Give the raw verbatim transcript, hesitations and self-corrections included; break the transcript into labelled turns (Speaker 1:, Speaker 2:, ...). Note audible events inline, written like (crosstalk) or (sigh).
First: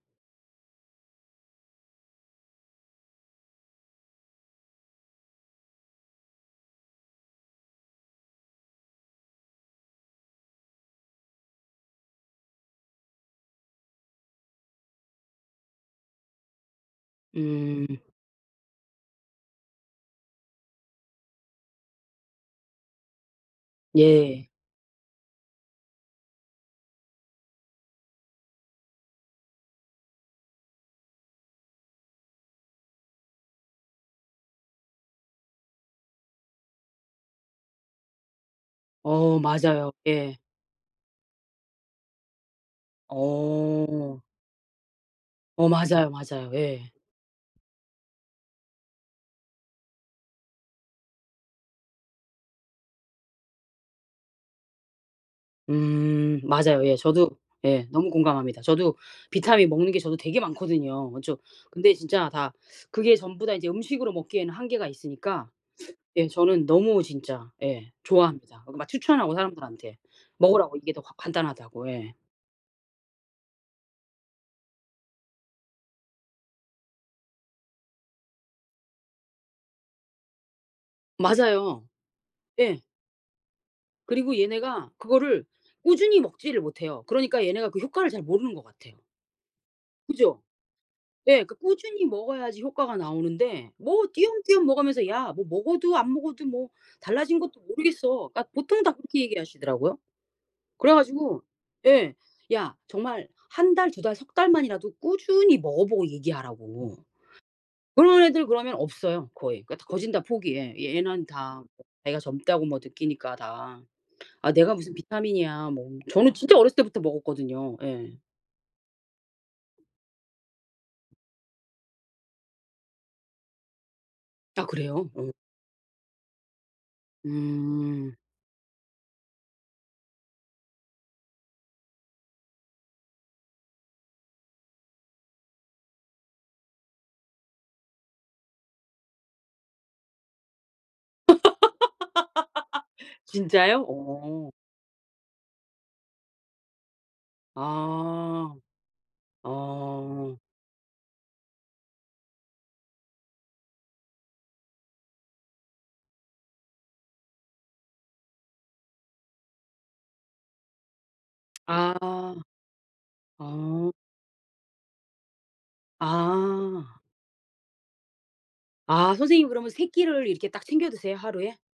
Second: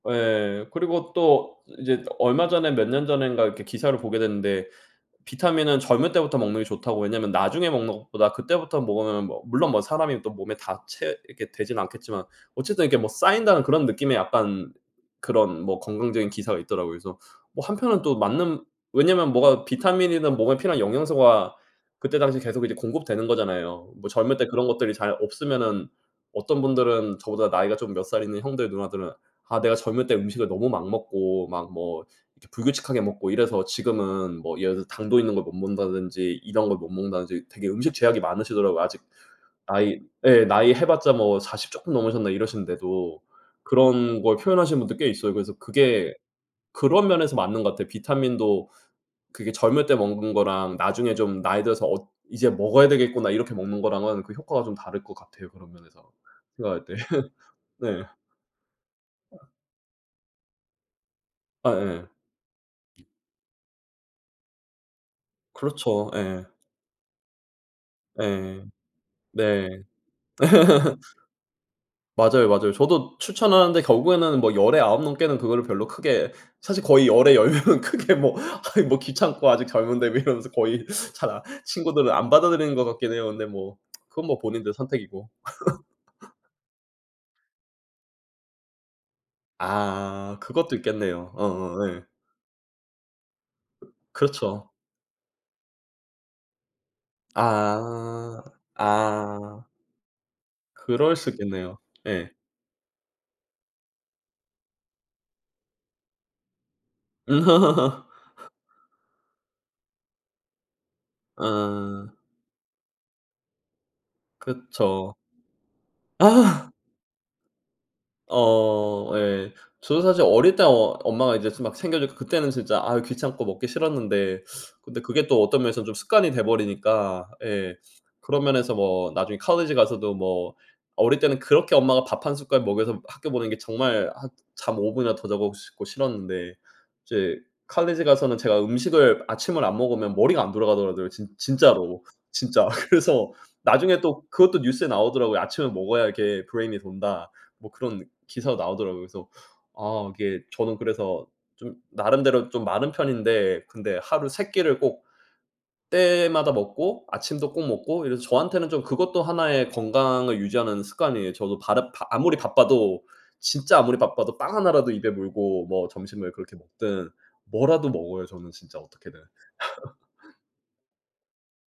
Speaker 1: 예, 그리고 또 이제 얼마 전에 몇 년 전엔가 이제 기사를 보게 됐는데 비타민은 젊을 때부터 먹는 게 좋다고, 왜냐하면 나중에 먹는 것보다 그때부터 먹으면 뭐 물론 뭐 사람이 또 몸에 다 채 이렇게 되진 않겠지만 어쨌든 이렇게 뭐 쌓인다는 그런 느낌의 약간 그런 뭐 건강적인 기사가 있더라고요. 그래서
Speaker 2: 음.
Speaker 1: 한편은 또 맞는 왜냐하면 뭐가 비타민이나 몸에 필요한 영양소가 그때 당시에 계속 이제 공급되는 거잖아요. 뭐 젊을 때
Speaker 2: 예.
Speaker 1: 그런 것들이 잘 없으면은 어떤 분들은 저보다 나이가 좀 몇 살 있는 형들, 누나들은 아 내가 젊을 때 음식을 너무 막 먹고 막 뭐 불규칙하게 먹고 이래서 지금은 뭐 예를 들어서 당도 있는 걸 못 먹는다든지 이런 걸 못 먹는다든지 되게 음식 제약이 많으시더라고요. 아직
Speaker 2: 어, 맞아요.
Speaker 1: 나이
Speaker 2: 예.
Speaker 1: 예 나이 해 봤자 뭐 사십 쪼끔 넘으셨나? 이러시는데도, 그런
Speaker 2: 어.
Speaker 1: 걸 표현하시는 분도 꽤 있어요. 그래서
Speaker 2: 어 맞아요,
Speaker 1: 그게
Speaker 2: 맞아요. 예.
Speaker 1: 그런 면에서 맞는 것 같아요. 비타민도 그게 젊을 때 먹는 거랑 나중에 좀 나이 들어서 엇 '이제 먹어야 되겠구나.' 이렇게 먹는 거랑은 그 효과가 좀 다를 것 같아요 그런 면에서
Speaker 2: 음
Speaker 1: 생각할
Speaker 2: 맞아요.
Speaker 1: 때.
Speaker 2: 예. 저도
Speaker 1: (laughs)
Speaker 2: 예.
Speaker 1: 네.
Speaker 2: 너무 공감합니다. 저도 비타민 먹는 게 저도 되게 많거든요 아주.
Speaker 1: 아
Speaker 2: 근데
Speaker 1: 예.
Speaker 2: 진짜 다 그게 전부 다 이제 음식으로 먹기에는 한계가 있으니까.
Speaker 1: 그렇죠.
Speaker 2: 예,
Speaker 1: 예.
Speaker 2: 저는 너무 진짜 예
Speaker 1: 예.
Speaker 2: 좋아합니다. 저도 막 추천하고
Speaker 1: 네.
Speaker 2: 사람들한테 먹으라고 이게 더 가
Speaker 1: (laughs)
Speaker 2: 간단하다고. 예.
Speaker 1: 맞아요, 맞아요. 저도 추천하는데 결국에는 뭐 열 에 아홉 넘게는 그거를 별로 크게 사실 거의 열 에 열 명은 크게 뭐 아이 뭐 귀찮고 아직 젊은데 왜 이러면서 거의 잘 안
Speaker 2: 맞아요.
Speaker 1: 친구들은 안 받아들이는
Speaker 2: 예.
Speaker 1: 것 같긴 해요. 근데 뭐 (tsk) 그건
Speaker 2: 그리고
Speaker 1: 본인들의
Speaker 2: 얘네가
Speaker 1: 선택이고.
Speaker 2: 그거를 꾸준히
Speaker 1: (laughs)
Speaker 2: 먹지를 못해요. 그러니까 얘네가 그 효과를 잘 모르는 것 같아요.
Speaker 1: 아
Speaker 2: 그죠?
Speaker 1: 그것도 있겠네요.
Speaker 2: 예, 그
Speaker 1: 어어 예.
Speaker 2: 꾸준히 먹어야지 효과가 나오는데 뭐 띄엄띄엄
Speaker 1: 그렇죠.
Speaker 2: 먹으면서 "야, 뭐 먹어도 안 먹어도 뭐 달라진 것도 모르겠어."
Speaker 1: 아
Speaker 2: 그러니까 보통 다 그렇게
Speaker 1: 아.
Speaker 2: 얘기하시더라고요. 그래
Speaker 1: 그럴 수
Speaker 2: 가지고
Speaker 1: 있겠네요.
Speaker 2: 예.
Speaker 1: 예.
Speaker 2: 야 정말 한 달, 두 달, 석 달 만이라도 꾸준히 먹어보고 얘기하라고, 그런 애들
Speaker 1: (laughs)
Speaker 2: 그러면 없어요 거의. 야 거진 다 포기해. 얘 얘네는 다
Speaker 1: 어.
Speaker 2: 애가 젊다고 뭐 느끼니까 다. "아 내가 무슨
Speaker 1: 그쵸.
Speaker 2: 비타민이야." 뭐 저는 진짜
Speaker 1: 아.
Speaker 2: 어렸을 때부터 먹었거든요. 예.
Speaker 1: 어 예. 저도 사실 어릴 때 어 엄마가 이제 막 챙겨주고 그때는 진짜 아 귀찮고 먹기 싫었는데,
Speaker 2: 아
Speaker 1: 근데
Speaker 2: 그래요?
Speaker 1: 그게
Speaker 2: 어.
Speaker 1: 또 어떤 면에서는 좀 습관이 돼 버리니까. 예
Speaker 2: 음.
Speaker 1: 그런 면에서 뭐 나중에 college 가서도 뭐 어릴 때는 그렇게 엄마가 밥 한 숟갈 먹여서 학교 보낸 게 정말 한 잠 오 분이나 더 자고 싶고 싫었는데 이제 college 가서는 제가 음식을 아침을 안 먹으면 머리가 안 돌아가더라고요 진 진짜로. 진짜.
Speaker 2: (laughs)
Speaker 1: 그래서
Speaker 2: 진짜요?
Speaker 1: 나중에 또
Speaker 2: 오.
Speaker 1: 그것도 뉴스에 나오더라고요. "아침을 먹어야 이게 브레인이 돈다." 뭐 그런 기사가
Speaker 2: 아
Speaker 1: 나오더라고요. 그래서 아
Speaker 2: 어.
Speaker 1: 이게 저는 그래서 좀 나름대로 좀 마른 편인데 근데 하루 세 끼를 꼭 때마다 먹고 아침도 꼭 먹고 이래서 저한테는 좀 그것도 하나의 건강을 유지하는 습관이에요. 저도 바르
Speaker 2: 아
Speaker 1: 바 아무리 바빠도 진짜
Speaker 2: 어.
Speaker 1: 아무리 바빠도 빵 하나라도 입에 물고 뭐 점심을 그렇게
Speaker 2: 아.
Speaker 1: 먹든 뭐라도 먹어요 저는 진짜
Speaker 2: 아
Speaker 1: 어떻게든.
Speaker 2: 선생님 그러면 세 끼를
Speaker 1: (laughs)
Speaker 2: 이렇게 딱 챙겨 드세요? 하루에?